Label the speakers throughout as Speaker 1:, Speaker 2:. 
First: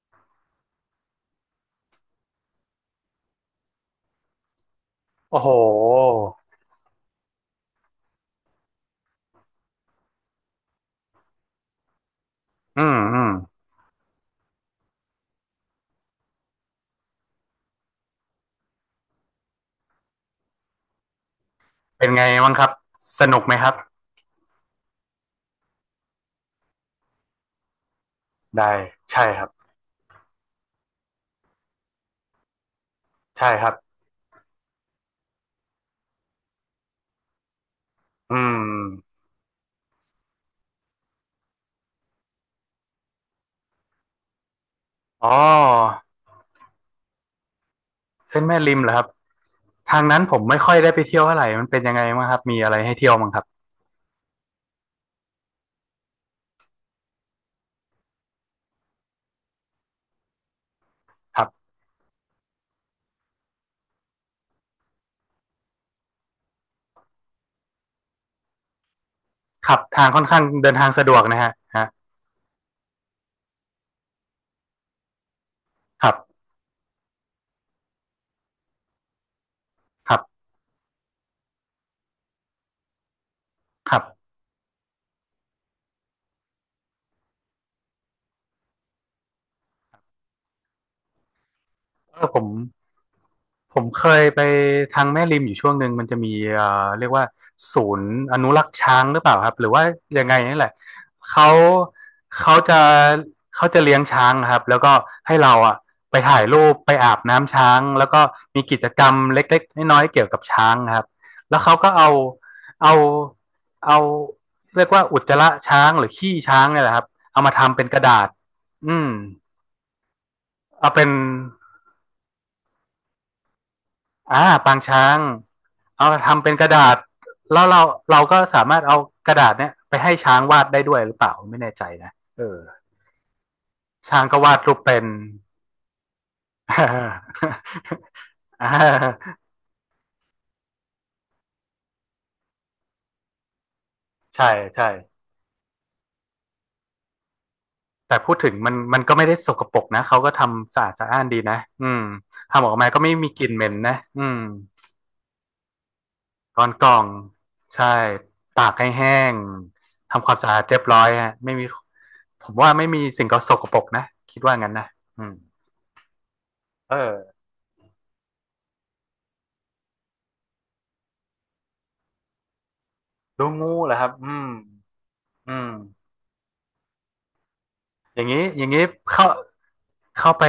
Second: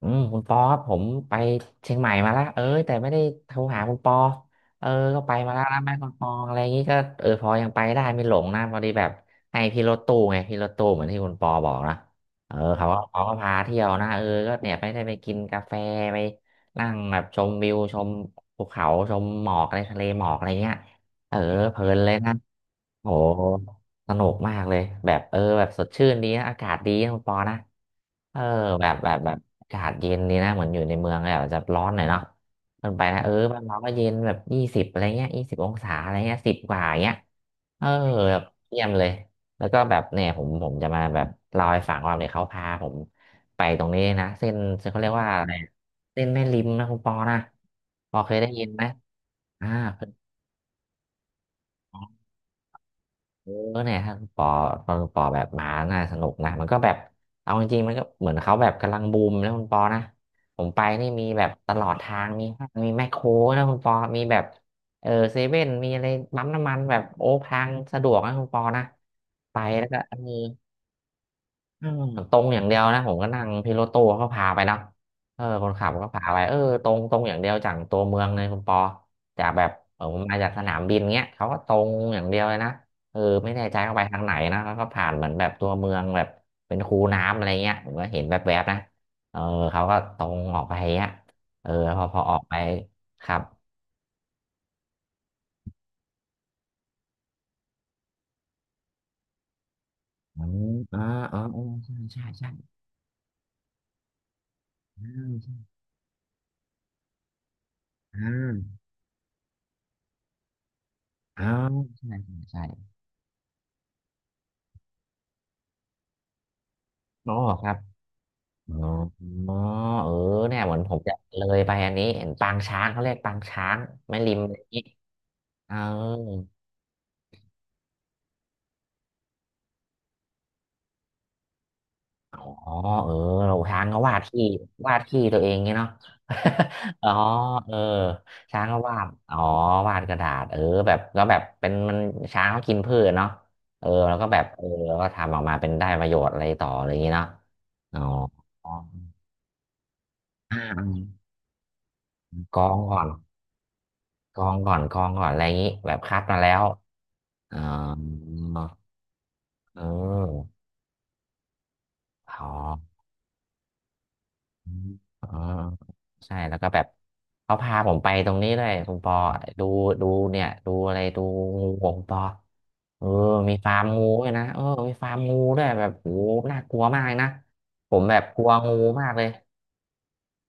Speaker 1: คุณปอครับผมไปเชียงใหม่มาแลวเอ้ยแต่ไม่ได้โทรหาคุณปอเออก็ไป
Speaker 2: โอ้โห
Speaker 1: มาแล้วไแม่คุณปออะไรอย่างงี้ก็พอยังไปได้ไม่หลงนะพอดีแบบให้พี่รถตู้ไงพี่รถตู้เหมือนที่คุณปอบอกนะ
Speaker 2: อื
Speaker 1: เขาก็
Speaker 2: มอื
Speaker 1: เขา
Speaker 2: ม
Speaker 1: ก็พาเที่ยวนะก็เนี่ยไปได้ไปกินกาแฟไปนั่งแบบชมวิวชมภูเขาชมหมอกอะไรทะเลหมอกอะไรเงี้ยเออเพลิน
Speaker 2: เป็
Speaker 1: เล
Speaker 2: น
Speaker 1: ย
Speaker 2: ไง
Speaker 1: นะ
Speaker 2: บ้างครับ
Speaker 1: โอ้
Speaker 2: สนุกไหมครับ
Speaker 1: สนุกมากเลยแบบแบบสดชื่นดีนะอากาศดีนะคุณปอนะเออ
Speaker 2: ได้
Speaker 1: แบบแบบ
Speaker 2: ใช่
Speaker 1: แบบ
Speaker 2: ครับ
Speaker 1: อากาศเย็นดีนะเหมือนอยู่ในเมืองแบบจะร้อนหน่อยเนาะมันไปนะ
Speaker 2: ใช่
Speaker 1: บ้าน
Speaker 2: ครับ
Speaker 1: เราก็เย็นแบบยี่สิบอะไรเงี้ย20 องศาอะไรเงี้ยสิบกว่าอย่างเงี้ยเออแบ
Speaker 2: อื
Speaker 1: บเยี่ยมเลย
Speaker 2: ม
Speaker 1: แล้วก็แบบเนี่ยผมจะมาแบบเล่าให้ฟังว่าเนี่ยเขาพาผมไปตรงนี้นะเส้นเขาเรียก
Speaker 2: อ๋
Speaker 1: ว่า
Speaker 2: อ
Speaker 1: อะไรเส้นแม่ริมนะคุณปอนะปอเคย
Speaker 2: เส้น
Speaker 1: ได้
Speaker 2: แม่
Speaker 1: ยิน
Speaker 2: ริ
Speaker 1: ไห
Speaker 2: ม
Speaker 1: ม
Speaker 2: เหรอครับ
Speaker 1: อ่า
Speaker 2: ทางนั้นผมไม่ค่อยได้ไปเที่ยวเท่าไหร่มันเป็นยังไงบ้างครับ มีอะไรให้เที่ยวบ้างครับ
Speaker 1: เออเนี่ยถ้าปอตอนปอแบบหมาน่าสนุกนะมันก็แบบเอาจริงๆมันก็เหมือนเขาแบบกำลังบูมแล้วคุณปอนะผมไปนี่มี
Speaker 2: ค
Speaker 1: แบ
Speaker 2: รั
Speaker 1: บ
Speaker 2: บ
Speaker 1: ตลอดทางมีห้างมีแมคโครนะคุณปอมีแบบเซเว่นมีอะไรปั๊มน้ำมันแบบโอ้ทางสะดวกนะคุณปอนะไป
Speaker 2: ครับ
Speaker 1: แล้วก็
Speaker 2: ทางค่อนข้างเดินทางสะดวกนะฮะ
Speaker 1: อื
Speaker 2: ฮะ
Speaker 1: มมันตรงอย่างเดียวนะผมก็นั่งพี่รถตู้เขาพาไปนะคนขับ
Speaker 2: ค
Speaker 1: ก็
Speaker 2: รั
Speaker 1: พาไป
Speaker 2: บ
Speaker 1: ตรงอย่างเดียวจากตัวเมืองเลยคุณปอจากแบบ
Speaker 2: ค
Speaker 1: ผ
Speaker 2: รั
Speaker 1: มมา
Speaker 2: บ
Speaker 1: จากสนามบินเงี้ยเขาก็ตรงอย่างเดียวเลยนะไม่แน่ใจ
Speaker 2: ค
Speaker 1: เขา
Speaker 2: รั
Speaker 1: ไปทางไหน
Speaker 2: บ
Speaker 1: นะแล้วก็ผ่านเหมือนแบบตัวเมืองแบบเป็นคูน้ำอะไรเงี้ยผมก็เห็นแวบๆนะเออเขาก็ตรงออกไปเงี้ยเออพอพ
Speaker 2: เอ
Speaker 1: อ
Speaker 2: อ
Speaker 1: ออ
Speaker 2: ผ
Speaker 1: ก
Speaker 2: ม
Speaker 1: ไปครับ
Speaker 2: ผมเคยไปทางแม่ริมอยู่ช่วงหนึ่งมันจะมีเเรียกว่าศูนย์อนุรักษ์ช้างหรือเปล่าครับหรือว่ายังไง
Speaker 1: อ๋อ
Speaker 2: นี่แหละ
Speaker 1: อ๋ออ๋อ
Speaker 2: เขา
Speaker 1: อ๋อใช่ใช่ใช่
Speaker 2: เขาจะเขาจะเลี้ยงช้างนะครับแล้วก็
Speaker 1: อ่า
Speaker 2: ให้
Speaker 1: ใช่
Speaker 2: เราอ่ะไปถ่ายรูปไปอาบน้ำช้างแล้ว
Speaker 1: อ่
Speaker 2: ก็มี
Speaker 1: า
Speaker 2: กิจกรรมเล็กๆน้อยๆเกี่ยวกับช้างนะครับ
Speaker 1: ออ
Speaker 2: แล้วเขาก็
Speaker 1: ใช่ใช่ใช่
Speaker 2: เอาเอาเรียกว่าอุจจาระช้างหรือขี้ช้างเนี่ยแหละครับ
Speaker 1: อ๋อ
Speaker 2: เอามา
Speaker 1: ครับ
Speaker 2: ทำเป็นกระดาษ
Speaker 1: อ๋
Speaker 2: อืม
Speaker 1: อเออเนี่ยเหมือน
Speaker 2: เอา
Speaker 1: ผม
Speaker 2: เป็น
Speaker 1: จะเลยไปอันนี้เห็นปางช้างเขาเรียกปางช้างแม่ริม
Speaker 2: อ่า
Speaker 1: อะไรอย่าง
Speaker 2: ปาง
Speaker 1: นี้
Speaker 2: ช้าง
Speaker 1: เออ
Speaker 2: เอาทำเป็นกระดาษแล้วเราก็สามารถเอากระดาษเนี้ยไปให้ช้างวาดได้ด้วยหรือเปล่าไม่แน่ใจนะ
Speaker 1: อ๋อ
Speaker 2: เออ
Speaker 1: เออเราช้างก็วาด
Speaker 2: ช้างก็
Speaker 1: ที่
Speaker 2: วาดรูป
Speaker 1: วา
Speaker 2: เป็
Speaker 1: ด
Speaker 2: น
Speaker 1: ที่ตัวเองงี้เนาะ อ๋อเออช้าง
Speaker 2: ่า
Speaker 1: ก็วาดอ๋อ วาดกระดาษแบบก็แบบเป็นมันช้างเขากินพืชเนาะแล้วก็แบบ
Speaker 2: ใช่ใช่
Speaker 1: แล้วก็ทำออกมาเป็นได้ประโยชน์อะไรต่ออะไรอย่างนี้เนาะอ๋อ
Speaker 2: แต่พูดถึงมันก็ไม่ได้สกปรกนะเขาก็
Speaker 1: อ่
Speaker 2: ทำสะอาดสะอ้า
Speaker 1: า
Speaker 2: นดีนะอืม
Speaker 1: ก
Speaker 2: ทำ
Speaker 1: อ
Speaker 2: ออ
Speaker 1: ง
Speaker 2: กมา
Speaker 1: ก่
Speaker 2: ก็
Speaker 1: อน
Speaker 2: ไม่มีกลิ่นเหม็นนะอื
Speaker 1: ก
Speaker 2: ม
Speaker 1: องก่อนกองก่อนอะไรอย่างนี้แบบคัดมาแล้
Speaker 2: ก
Speaker 1: ว
Speaker 2: อนกล่อง
Speaker 1: อ๋อ
Speaker 2: ใช่ตากให้แห้ง
Speaker 1: เ
Speaker 2: ทำความ
Speaker 1: ออ
Speaker 2: สะอาดเรียบร้อยฮะไม่มี
Speaker 1: อ๋อ
Speaker 2: ผมว่าไม่มีสิ่งก็สกปรกนะคิดว่างั้นนะ
Speaker 1: เอ
Speaker 2: อื
Speaker 1: อ
Speaker 2: ม
Speaker 1: ใช่ แล้วก็แบบ
Speaker 2: เออ
Speaker 1: เขาพาผมไปตรงนี้ด้วยคุณปอดูดูเนี่ยดูอะไรดูงูของคุณปอเออ
Speaker 2: ดู
Speaker 1: มี
Speaker 2: งู
Speaker 1: ฟาร์ม
Speaker 2: เหรอ
Speaker 1: งู
Speaker 2: ครับ
Speaker 1: ด้ว
Speaker 2: อื
Speaker 1: ยนะ
Speaker 2: ม
Speaker 1: มีฟาร์มงู
Speaker 2: อื
Speaker 1: ด้วย
Speaker 2: ม
Speaker 1: แบบโหน่ากลัวมากนะ ผมแบ
Speaker 2: อ
Speaker 1: บ
Speaker 2: ย่าง
Speaker 1: ก
Speaker 2: นี้
Speaker 1: ลัว
Speaker 2: อย่าง
Speaker 1: งู
Speaker 2: นี้
Speaker 1: มากเล
Speaker 2: เข้า
Speaker 1: ย
Speaker 2: เข้าไป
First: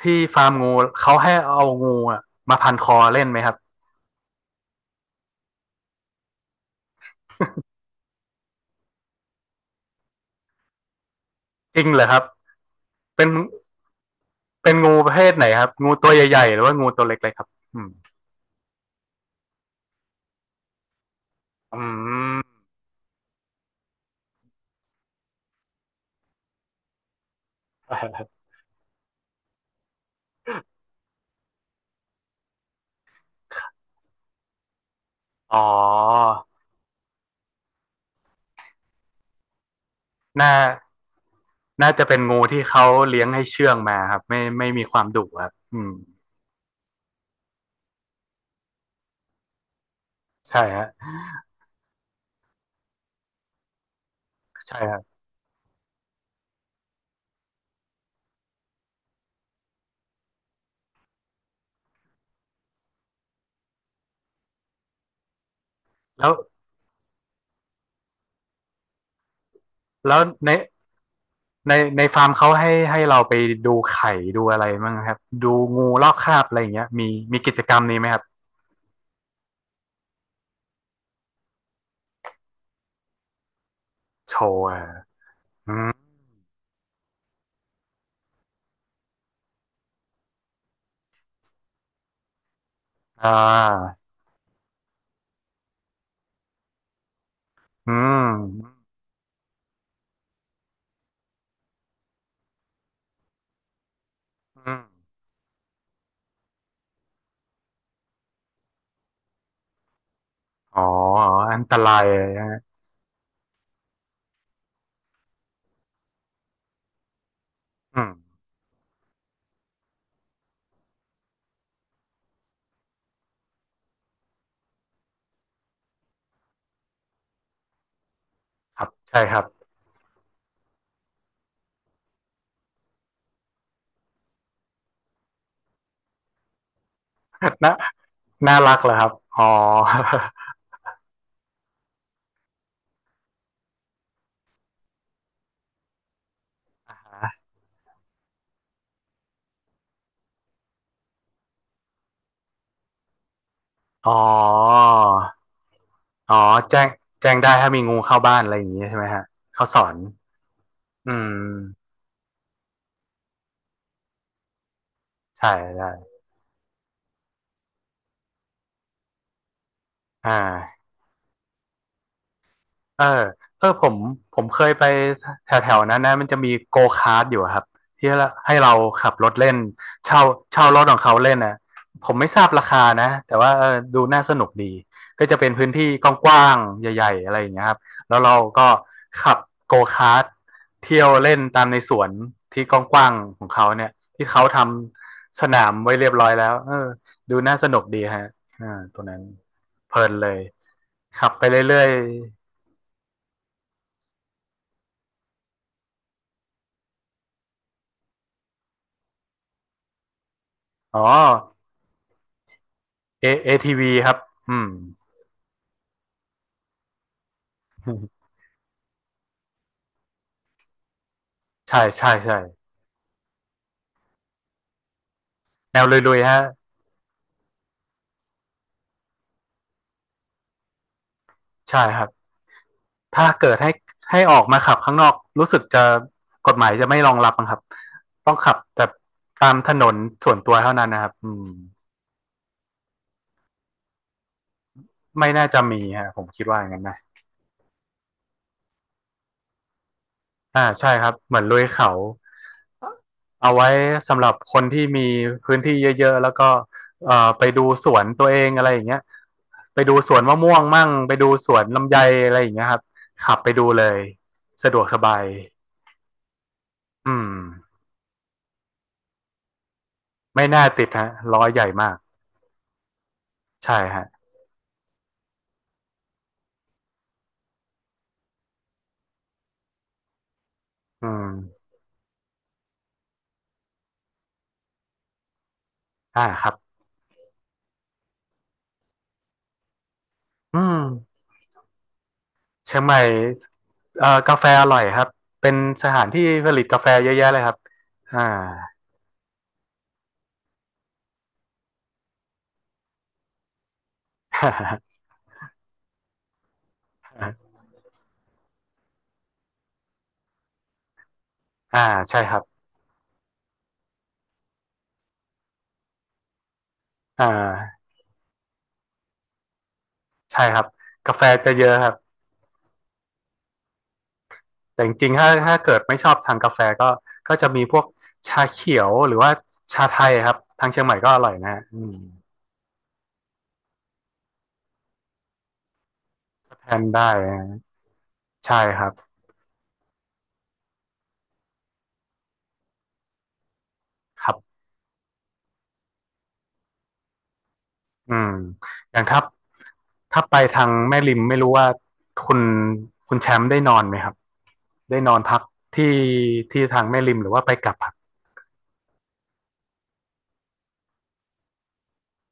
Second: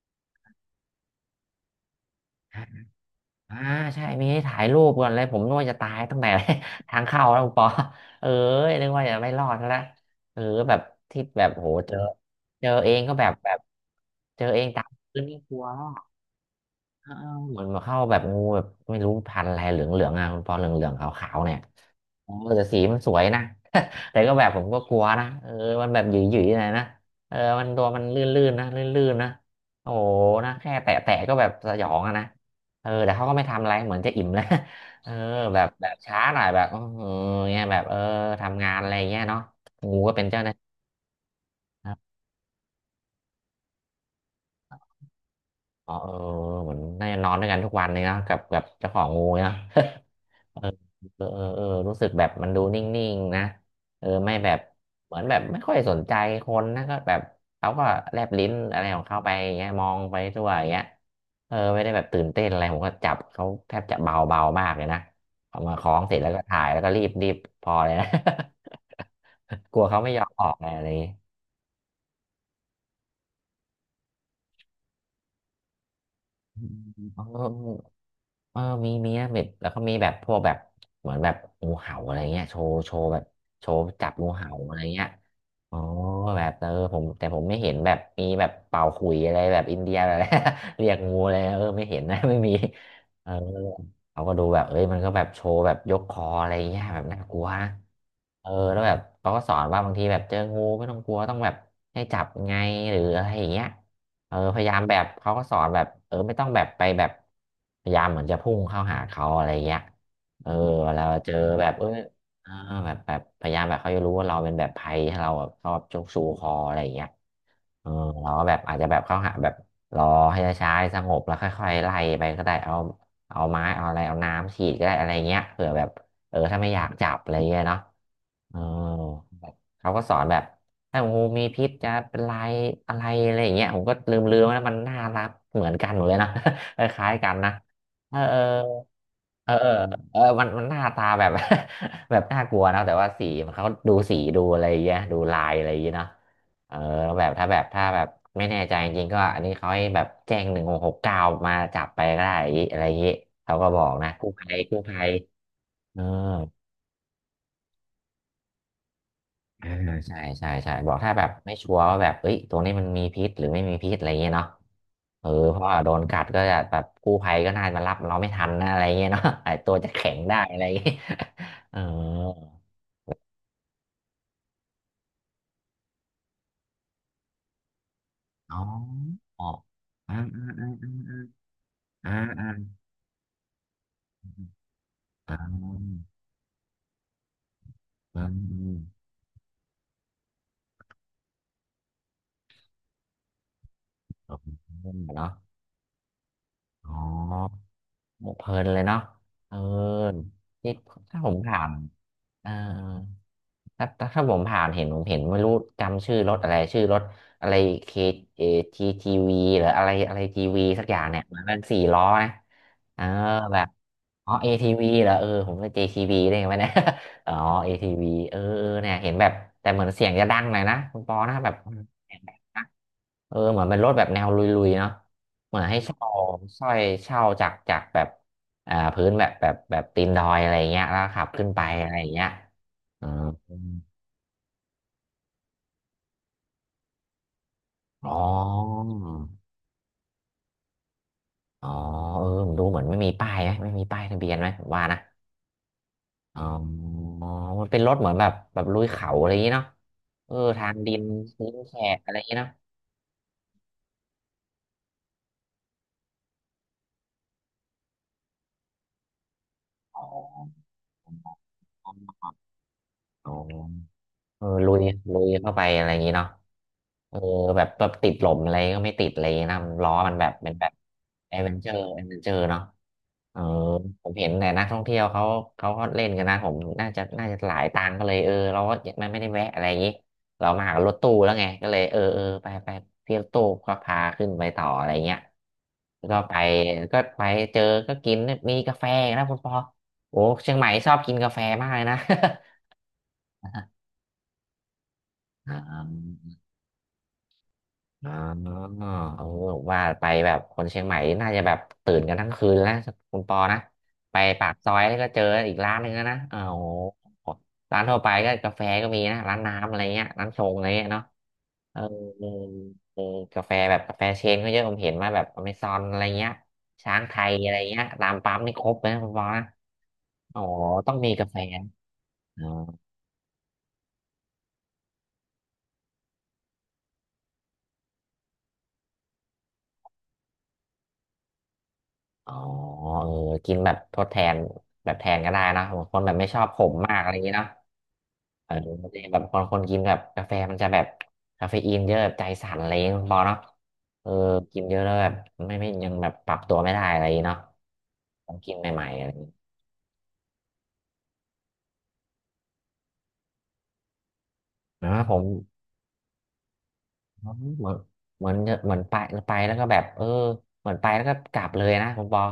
Speaker 2: ที่ฟาร์มงูเขาให้เอางูอะมาพันคอเล่นไหมครั
Speaker 1: อ่า
Speaker 2: บ
Speaker 1: ใช่มีให้ถ่ายรูปก่อนเลยผมนึกว่าจะตายตั้งแต่ ทางเข้าแล้วคุณปอ เออนึกว่าจะไม่รอดแล้วเออแบบที่แบบโห
Speaker 2: จริง
Speaker 1: เจอ
Speaker 2: เหรอครับ
Speaker 1: เจอเองก็
Speaker 2: เป็
Speaker 1: แบ
Speaker 2: น
Speaker 1: บแบบเจอเอง
Speaker 2: เป็น
Speaker 1: ตาม
Speaker 2: งูประ
Speaker 1: พื้
Speaker 2: เภ
Speaker 1: น
Speaker 2: ท
Speaker 1: นี่
Speaker 2: ไหน
Speaker 1: กลั
Speaker 2: ค
Speaker 1: ว
Speaker 2: รับงูตัวใหญ่ๆหรือว่างูตั
Speaker 1: เอ
Speaker 2: ว
Speaker 1: อ
Speaker 2: เล็กเลยครับ
Speaker 1: เหมือน
Speaker 2: อืม
Speaker 1: เข้าแบบงูแบบไม่รู้พันธุ์อะไรเหลืองๆอ่ะคุณปอเหลืองๆขาวๆเนี่ย
Speaker 2: อืม
Speaker 1: แต่สีมันสวยนะ แต่ก็แบบผมก็กลัวนะมันแบบหยิ่ยๆหน่อยนะมันตัวมันลื่ นๆนะลื่นๆนะโอ้โหนะแค่แตะๆก็แบบสยองอะนะแต่เขาก็ไม่ทำอะไรเหมือนจะอิ่มแล้ว เออแบ
Speaker 2: อ๋อ
Speaker 1: บแบบช้าหน่อยแบบอเงี้ยแบบทำงานอะไรเงี้ยเนาะงูก็เป็นเจ้าห
Speaker 2: น่า
Speaker 1: น้าที่
Speaker 2: น่า
Speaker 1: ะ
Speaker 2: จะเป็นงูที่เขาเลี้ยงให้เชื่องมาครับไม่มีความดุครับอื
Speaker 1: อ๋
Speaker 2: ม
Speaker 1: อเหมือนน่าจะนอนด้วยกันทุกวันเลยเนาะกับเจ้าของงูเนาะ เอ
Speaker 2: ใช่
Speaker 1: อ
Speaker 2: ฮะ
Speaker 1: เออรู้สึกแบบมันดูนิ่งๆนะไม่แบบ
Speaker 2: ใช่ครั
Speaker 1: เหมือ
Speaker 2: บ
Speaker 1: นแบบไม่ค่อยสนใจคนนะก็แบบเขาก็แลบลิ้นอะไรของเขาไปอย่างเงี้ยมองไปทั่วอย่างเงี้ยไม่ได้แบบตื่นเต้นอะไรผมก็จับเขาแทบจะเบาเบามากเลยนะเอามาคล้องเสร็จ
Speaker 2: แล้
Speaker 1: แล้ว
Speaker 2: ว
Speaker 1: ก็ถ่ายแล้วก็รีบพอเลยนะ กลัวเขาไม่
Speaker 2: แล้
Speaker 1: ย
Speaker 2: ว
Speaker 1: อมออ
Speaker 2: ใน
Speaker 1: กไงอะไรอย่างงี้
Speaker 2: ในฟาร์มเขาให้เราไปดูไข่ดูอะไรบ้างครับดูงูลอกคราบอะไร
Speaker 1: อื
Speaker 2: อย่าง
Speaker 1: ม
Speaker 2: เงี้ยมีมีกิจกรรมนี้ไหมครับ
Speaker 1: เออมีนะแบบแล้วก็มีแบบพวกแบบเหมือนแบบงูเห่าอะไรเงี้ยโชว์แบบโชว์จับงู
Speaker 2: โช
Speaker 1: เห่า
Speaker 2: ว์
Speaker 1: อะไร
Speaker 2: อ่ะ
Speaker 1: เงี้ย
Speaker 2: อื
Speaker 1: อ๋อ
Speaker 2: ม
Speaker 1: แบบผมแต่ผมไม่เห็นแบบมีแบบเป่าขลุ่ยอะไรแบบอินเดียอะไร เรียกงูอะไรไม่เห็นนะ ไม่มีเอ
Speaker 2: อ่
Speaker 1: อ
Speaker 2: า
Speaker 1: เขาก็ดูแบบเอ้ยมันก็แบบโชว์แบบยกคออะไรเงี้ยแบบน่ากลัวนะ
Speaker 2: อืม
Speaker 1: แล้วแบบเขาก็สอนว่าบางทีแบบเจองูไม่ต้องกลัวต้องแบบให้จับไงหรืออะไรอย่างเงี้ย พยายา
Speaker 2: อื
Speaker 1: ม
Speaker 2: ม
Speaker 1: แบบเขาก็สอนแบบไม่ต้องแบบพยายามเหมือนจะพุ่งเข้าหาเขาอะไรเงี้ยเออ
Speaker 2: อ๋อ
Speaker 1: เวลาเจอ
Speaker 2: อัน
Speaker 1: แบบ
Speaker 2: ต
Speaker 1: เออ
Speaker 2: รายเลยนะ
Speaker 1: เออ
Speaker 2: ฮะ
Speaker 1: แบบพยายามแบบเขาจะรู้ว่าเราเป็นแบบภัยให้เราแบบชอบชกชูคออะไรเงี้ยเออ
Speaker 2: อืม
Speaker 1: เราก็แบบอาจจะแบบเข้าหาแบบรอให้ช้าๆสงบแล้วค่อยๆไล่ไปก็ได้เอาเอาไม้เอาอะไรเอาน้ำฉีดก็ได้อะไรเงี้ยเผื่อแบบเออถ้าไม่อยากจับอะไรเงี้ยเนาะ เออ
Speaker 2: ครับใช่ครับ
Speaker 1: แบบเขาก็สอนแบบถ้างูมีพิษจะเป็นลายอะไรอะไรอย่างเงี้ยผมก็ลืมแล้วมันน่ารักเหมือนกันหมดเลยนะ คล้ายๆกันนะ
Speaker 2: น่า
Speaker 1: เออเออ
Speaker 2: น่ารักเหรอครับอ๋อ
Speaker 1: เออเออ มันหน้าตาแบบ แบบน่ากลัวนะแต่ว่าสีมันเขาดูสีดูอะไรอย่างเงี้ยดูลายอะไรอย่างเงี้ยเนาะเออแล้วแบบถ้าแบบไม่แน่ใจจริงๆก็อันนี้เขาให้แบบแจ้ง169มาจับไปก็ได้อะไรอย่างงี้เขาก็บอกนะ
Speaker 2: อ๋อ
Speaker 1: กู้ภัยกู้ภัยเออ
Speaker 2: อ๋อแจ้งแจ้งได้ถ้ามีงูเข้าบ้านอะไรอย่างนี้ใช่ไหมฮะเขา
Speaker 1: อ่า
Speaker 2: สอน
Speaker 1: ใช่ใช่ใช่บอก
Speaker 2: อื
Speaker 1: ถ้าแบบ
Speaker 2: ม
Speaker 1: ไม่ชัวร์ว่าแบบเอ้ยตรงนี้มันมีพิษหรือไม่มีพิษอะไรเงี้ยเนาะเออ
Speaker 2: ใช่
Speaker 1: เพราะว่าโด
Speaker 2: ได้
Speaker 1: นกัดก็จะแบบกู้ภัยก็น่าจะมารับเราไม่ทันนะอะไรเงี้ยเนาะไอตัวจะแข็ง
Speaker 2: อ่
Speaker 1: ได้อะไรเงี้
Speaker 2: า
Speaker 1: ยเออ
Speaker 2: เออเออผมผมเคยไปแถวแถวนั้นนะมันจะมีโกคาร์ทอยู่อะครับที่
Speaker 1: อ๋
Speaker 2: ให้
Speaker 1: อ
Speaker 2: เราขับรถ
Speaker 1: อ๋อ
Speaker 2: เล่น
Speaker 1: อ่า
Speaker 2: เช่า
Speaker 1: อ่า
Speaker 2: เช่า
Speaker 1: อ่า
Speaker 2: รถ
Speaker 1: อ่า
Speaker 2: ของเขาเล่นนะผ
Speaker 1: อ่า
Speaker 2: มไม่ทราบรา
Speaker 1: อ่า
Speaker 2: คานะแต่ว่าเออดูน่าสนุกดีก็
Speaker 1: อ่า
Speaker 2: จะ
Speaker 1: อ่
Speaker 2: เป็นพื้นที่
Speaker 1: า
Speaker 2: กว้างๆใหญ่ๆอะไรอย่างเงี้ยครับแล้วเราก็ขับโกคาร์ทเที่ยวเล่นตามในสวนที่กว้างๆของเขาเนี่ยที่เขาท
Speaker 1: เนาะ
Speaker 2: ำสนามไว้เรียบร้อยแล้วเออ
Speaker 1: อ๋
Speaker 2: ดูน่า
Speaker 1: อ
Speaker 2: สนุกดีฮะ
Speaker 1: เพลินเล
Speaker 2: อ่า
Speaker 1: ยเนาะ
Speaker 2: ตัวนั้น
Speaker 1: เอ
Speaker 2: เพลิน
Speaker 1: อ
Speaker 2: เลย
Speaker 1: ที่ถ้าผ
Speaker 2: ขับ
Speaker 1: ม
Speaker 2: ไป
Speaker 1: ผ่าน
Speaker 2: เรื่อย
Speaker 1: เออ ถ้าผมผ่านเห็นผมเห็นไม่รู้จำชื่อรถอะไรชื่อรถอะไรเคเอทีทีวีหรืออะไรอะไรทีวีสักอ
Speaker 2: ๆอ๋
Speaker 1: ย่า
Speaker 2: อ
Speaker 1: งเนี่ยเหมือนเป็นสี่ล้อนะเออ
Speaker 2: เอเอ
Speaker 1: แบบ
Speaker 2: ทีวีครับ
Speaker 1: อ๋อเอ
Speaker 2: อืม
Speaker 1: ทีวีเหรอเออผมเป็นเจทีวีได้ไงวะเนี่ย อ๋อเอทีวีเออเออเนี่ยเห็นแบบแต่เหมือนเสียงจะดังหน่อยนะคุณปอนะแบบ
Speaker 2: ใช่ใช่
Speaker 1: เสียงดั
Speaker 2: ใช่
Speaker 1: งนะเออเหมือนเป็นรถแบบแนวลุยๆเนาะเหมือนให้
Speaker 2: แนว
Speaker 1: เช่า
Speaker 2: ลุยๆฮะ
Speaker 1: สร้อยเช่าจากแบบอ่าพื้นแบบแบบตีนดอยอะไรเงี้ยแล้วขับขึ้นไป
Speaker 2: ใช่
Speaker 1: อะไร
Speaker 2: ครับ
Speaker 1: เงี้ยอ๋อ
Speaker 2: ถ้าเกิดให้ให้ออกมาขับข้างนอกรู้สึกจะกฎหมายจะไม่รองรับมั้งครับ
Speaker 1: อ๋อ
Speaker 2: ต้องขับแต่ตามถนนส่วนตัวเท่านั้นนะครับอืม
Speaker 1: อ๋อเออผมดูเหมือนไม่มีป้ายไหมไม่มีป้ายทะเบียนไหมผมว่านะ
Speaker 2: ไม่น่าจะมีฮะผม
Speaker 1: อ๋
Speaker 2: คิดว่าอย่างนั้นนะ
Speaker 1: อมันเป็นรถเหมือนแบบลุยเขาอะไรอย่างนี้เนาะเออ
Speaker 2: อ่า
Speaker 1: ทาง
Speaker 2: ใช่
Speaker 1: ดิน
Speaker 2: ครับเหมือน
Speaker 1: พื้
Speaker 2: ลุ
Speaker 1: น
Speaker 2: ย
Speaker 1: แฉะ
Speaker 2: เขา
Speaker 1: อะไรอย่างนี้เนาะ
Speaker 2: เอาไว้สำหรับคนที่มีพื้นที่เยอะๆแล้วก็เไปดูสวนตัวเองอะไรอย่างเงี้ยไปดู
Speaker 1: อ๋อ
Speaker 2: สวนมะม่วงมั่งไปดูสวนลำไยอะไรอย่างเงี้ยครับ
Speaker 1: อ๋อ
Speaker 2: ขับไปดูเลย
Speaker 1: เออลุ
Speaker 2: สะด
Speaker 1: ย
Speaker 2: วกสบา
Speaker 1: ลุ
Speaker 2: ย
Speaker 1: ยเข้าไปอะไรอย่างนี้เนาะ
Speaker 2: อื
Speaker 1: เออ
Speaker 2: ม
Speaker 1: แบบติดหลมอะไรก็ไม่ติดอะไรอย่างเลยนะนล้อมันแบบ
Speaker 2: ไม่
Speaker 1: เป็น
Speaker 2: น่า
Speaker 1: แบบ
Speaker 2: ติดฮะ
Speaker 1: แอ
Speaker 2: ล้
Speaker 1: ด
Speaker 2: อ
Speaker 1: เวน
Speaker 2: ให
Speaker 1: เจ
Speaker 2: ญ่
Speaker 1: อร์
Speaker 2: มาก
Speaker 1: แอดเวนเจอร์เนาะเออ
Speaker 2: ใช่ฮะ
Speaker 1: ผมเห็นแต่นักท่องเที่ยวเขาเขาก็เล่นกันนะผมน่าจะหลายตังค์ก็เลยเออเราก็มันไม่ได้แวะอะไรอย่างนี้เรามากับรถ
Speaker 2: อื
Speaker 1: ตู้แล้วไง
Speaker 2: ม
Speaker 1: ก็เลยเออเออไปไปพี่รถตู้ก็พาขึ้นไปต่ออะไรเงี้ยแล้วก็
Speaker 2: อ่า
Speaker 1: ไป
Speaker 2: ครับ
Speaker 1: ก็ไปเจอก็กินมีกาแฟนะคุณปอโอ้เชีย
Speaker 2: อื
Speaker 1: งใหม่ชอบกิน
Speaker 2: ม
Speaker 1: กาแฟมากเลยนะ
Speaker 2: เชียงใหม่เกาแฟอร่อยครับเป็น
Speaker 1: อ่า
Speaker 2: สถานที่ผลิตกาแฟเยอะแยะเลยครับ
Speaker 1: อ๋อ
Speaker 2: อ่า
Speaker 1: โอว่าไปแบบคนเชียงใหม่น่าจะแบบตื่นกันทั้งคืนแล้วนะคุณปอนะไปปากซอยก็เจออีกร้านหนึ่งแล้วนะอ้าวโห ร้านทั่วไปก็กาแฟก็มีนะร้านน้ำอะไรเงี้ยร้านชงอะไรเงี้ยเนาะเอ
Speaker 2: อ่า
Speaker 1: อ
Speaker 2: ใช่
Speaker 1: เออ
Speaker 2: ครับ
Speaker 1: เออกาแฟแบบกาแฟเชนก็เยอะผมเห็นมาแบบอเมซอนอะไรเงี้ยช้างไท
Speaker 2: อ่
Speaker 1: ยอะไรเงี้
Speaker 2: า
Speaker 1: ยตามปั๊มนี่ครบเลยนะคุณปอนะโอ๋
Speaker 2: ใช่ครับ
Speaker 1: ต้องมี
Speaker 2: กาแฟ
Speaker 1: กาแฟ
Speaker 2: จะเย
Speaker 1: นะ
Speaker 2: อะครับ
Speaker 1: อ๋อ
Speaker 2: แต่จริงๆถ้าเกิดไม่ชอบทางกาแฟก็จะมีพวกชาเขียวหรือว่าชาไทยครับทางเชียงใหม่ก็อร่อยนะอืม
Speaker 1: อ๋อเออกินแบบทดแทนแบบแทนก็ได้เนอะบางคนแบบไม่ชอบข
Speaker 2: แท
Speaker 1: ม
Speaker 2: น
Speaker 1: มากอะ
Speaker 2: ได้
Speaker 1: ไรอย่างนี้
Speaker 2: นะ
Speaker 1: เนาะ เออ
Speaker 2: ใช่ครั
Speaker 1: มัน
Speaker 2: บ
Speaker 1: จะแบบบางคนกินแบบกาแฟมันจะแบบคาเฟอีนเยอะแบบใจสั่นอะไรอย่างเงี้ยคุณปอเนาะเออ
Speaker 2: ครั
Speaker 1: กิ
Speaker 2: บ
Speaker 1: นเยอะแล้วแบบไม่ยังแบบปรับตัวไม่ได้อะไรอย่างเงี้ยเนาะ
Speaker 2: อืม
Speaker 1: ต้องกินใหม่
Speaker 2: อ
Speaker 1: ๆ
Speaker 2: ย่า
Speaker 1: อะ
Speaker 2: ง
Speaker 1: ไรอย่า
Speaker 2: ถ้า
Speaker 1: งเงี้ย
Speaker 2: ถ้าไปทางแม่ริมไม่รู้ว่าคุณคุณแชมป์ได้นอนไหมครับ
Speaker 1: นะ
Speaker 2: ได้น
Speaker 1: ผ
Speaker 2: อน
Speaker 1: ม
Speaker 2: พักที่ที่ทางแม่ริม
Speaker 1: เห
Speaker 2: หรือว่าไปก
Speaker 1: มื
Speaker 2: ลั
Speaker 1: อ
Speaker 2: บ
Speaker 1: น
Speaker 2: ครับ
Speaker 1: เหมือนเหมือนไปไปแล้วก็แบบเออเหมือนไปแล้วก็กลับเลยนะคุณปอ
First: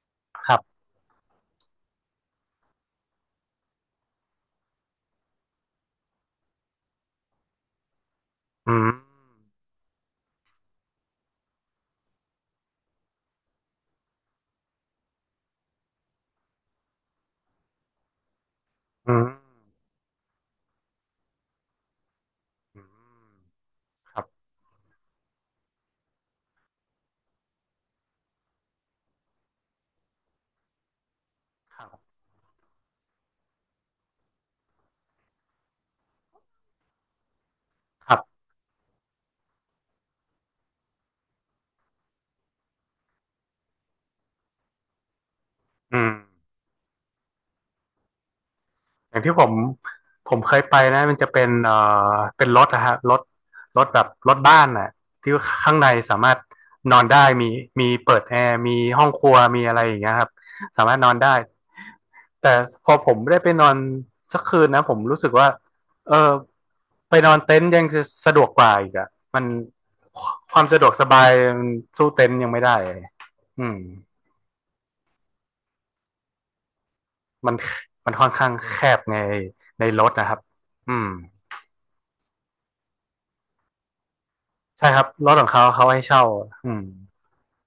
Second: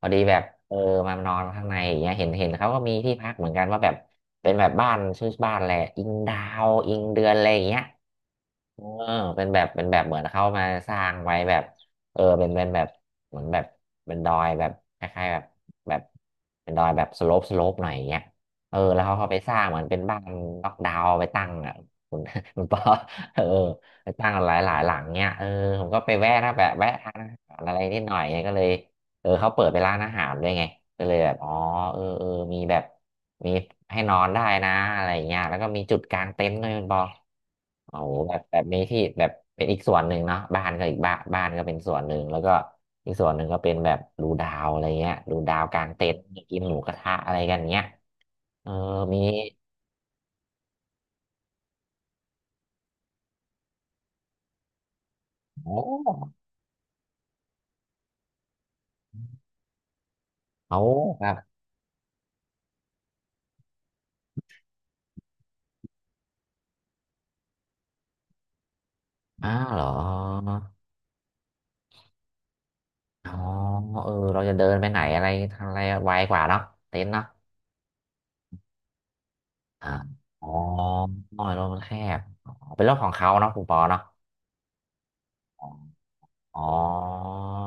Speaker 1: พอดีแบบ
Speaker 2: ครั
Speaker 1: เออ
Speaker 2: บ
Speaker 1: มานอนข้างในอย่างเงี้ยเห็นเขาก็มีที่พักเหมือนกันว่าแบบเป็นแบบบ้านชื่อบ้านอะไรอิงดาวอิงเดือนอะไรอย่างเงี้ย
Speaker 2: อื
Speaker 1: เออ
Speaker 2: ม
Speaker 1: เป็นแบบเหมือนเข้ามาสร้างไว้แบบเออเป็นแบบเหมือนแบบเป็นดอยแบบคล้ายๆแบบแบบเป็นดอยแบบสโลปหน่อยอย่างเงี้ยเออแล้ว
Speaker 2: อื
Speaker 1: เขา
Speaker 2: ม
Speaker 1: ไปสร้างเหมือนเป็นบ้านล็อกดาวน์ไปตั้งอ่ะคุณ คุณป
Speaker 2: อื
Speaker 1: อ
Speaker 2: ม
Speaker 1: เออไป
Speaker 2: ครั
Speaker 1: ตั้ง
Speaker 2: บ
Speaker 1: หลายหลังเงี้ยเออผมก็ไปแวะนะแบบแวะทานอาหารอะไรนิดหน่อยไงก็เลยเออเขาเปิดเป็นร้านอาหารด้วยไงก็เลยแบบอ๋อ
Speaker 2: ครั
Speaker 1: เออ
Speaker 2: บ
Speaker 1: เออมีแบบ มีให้นอนได้นะอะไรอย่างเงี้ยแล้วก็มีจุดกลางเต็นท์ด้วยคุณปอโอ้
Speaker 2: ค
Speaker 1: โห
Speaker 2: รั
Speaker 1: แบ
Speaker 2: บ
Speaker 1: บแบบมีที่แบบเป็นอีกส่วนหนึ่งเนาะบ้านก็อีกบ้านบ้านก็เป็นส่วนหนึ่งแล้วก็อีกส่วนหนึ่งก็เป็นแบบดูดาวอะไรเงี้ยดูดาวกลาง
Speaker 2: อื
Speaker 1: เต็
Speaker 2: ม
Speaker 1: นท์มีกินหมูกระทะอะไรกันเงี้ยเออ
Speaker 2: อ
Speaker 1: มี
Speaker 2: ย่างที่ผมผมเคยไปนะมันจะเป็นเเป็นรถนะฮะรถรถแบบรถบ้านน่ะที่ข้า
Speaker 1: โอ้
Speaker 2: งในสามารถนอนได้มีมีเปิดแอร์มีห้องครัวมีอะไรอย่างเงี้ยครับ
Speaker 1: โอ้
Speaker 2: สามารถนอน
Speaker 1: ครั
Speaker 2: ได้
Speaker 1: บ
Speaker 2: แต่พอผมได้ไปนอนสักคืนนะผมรู้สึกว่าเออไปนอนเต็นท์ยังจะสะดวกกว่าอีกอะมัน
Speaker 1: อ้าวเหรอ
Speaker 2: ความสะดวกสบายมันสู้เต็นท์ยังไม่ได้
Speaker 1: อ๋อ
Speaker 2: อืม
Speaker 1: เออเราจะเดินไปไหนอะไรทางอะไรไวกว่าเนาะเต็นท์เนาะ
Speaker 2: มันมันค่อนข้างแคบในใน
Speaker 1: อ่า
Speaker 2: รถนะครับ
Speaker 1: อ๋อ
Speaker 2: อืม
Speaker 1: รถมันแคบอ๋อเป็นรถของเขาเนาะคุณปอเนาะ
Speaker 2: ใช่ครับรถของเขาเขาให้เช่า
Speaker 1: อ๋อ
Speaker 2: อืม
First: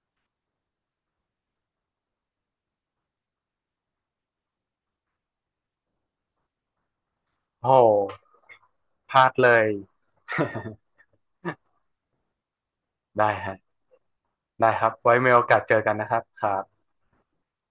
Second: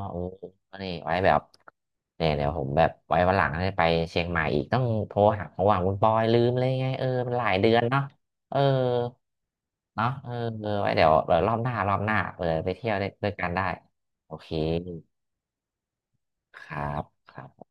Speaker 1: โอ้นี่ไว้แบบ เนี่ยเดี๋ยวผมแบบไว้วันหลังได้ไปเชียงใหม่อีกต้องโทรหาเพราะว่าคุณปอยลืมเลยไงเออมันหลาย
Speaker 2: โอ้
Speaker 1: เดือน
Speaker 2: โห
Speaker 1: เนาะเออ
Speaker 2: พลาดเลย
Speaker 1: เนาะเออเออ ไว้เดี๋ยวรอบหน้าเออไปเที่ยวด้วย
Speaker 2: ได้
Speaker 1: กัน
Speaker 2: ฮะ
Speaker 1: ได้โอเค
Speaker 2: ได้ครับไว้มีโอกาสเจอกันนะครับครั
Speaker 1: ครั
Speaker 2: บ
Speaker 1: บครับ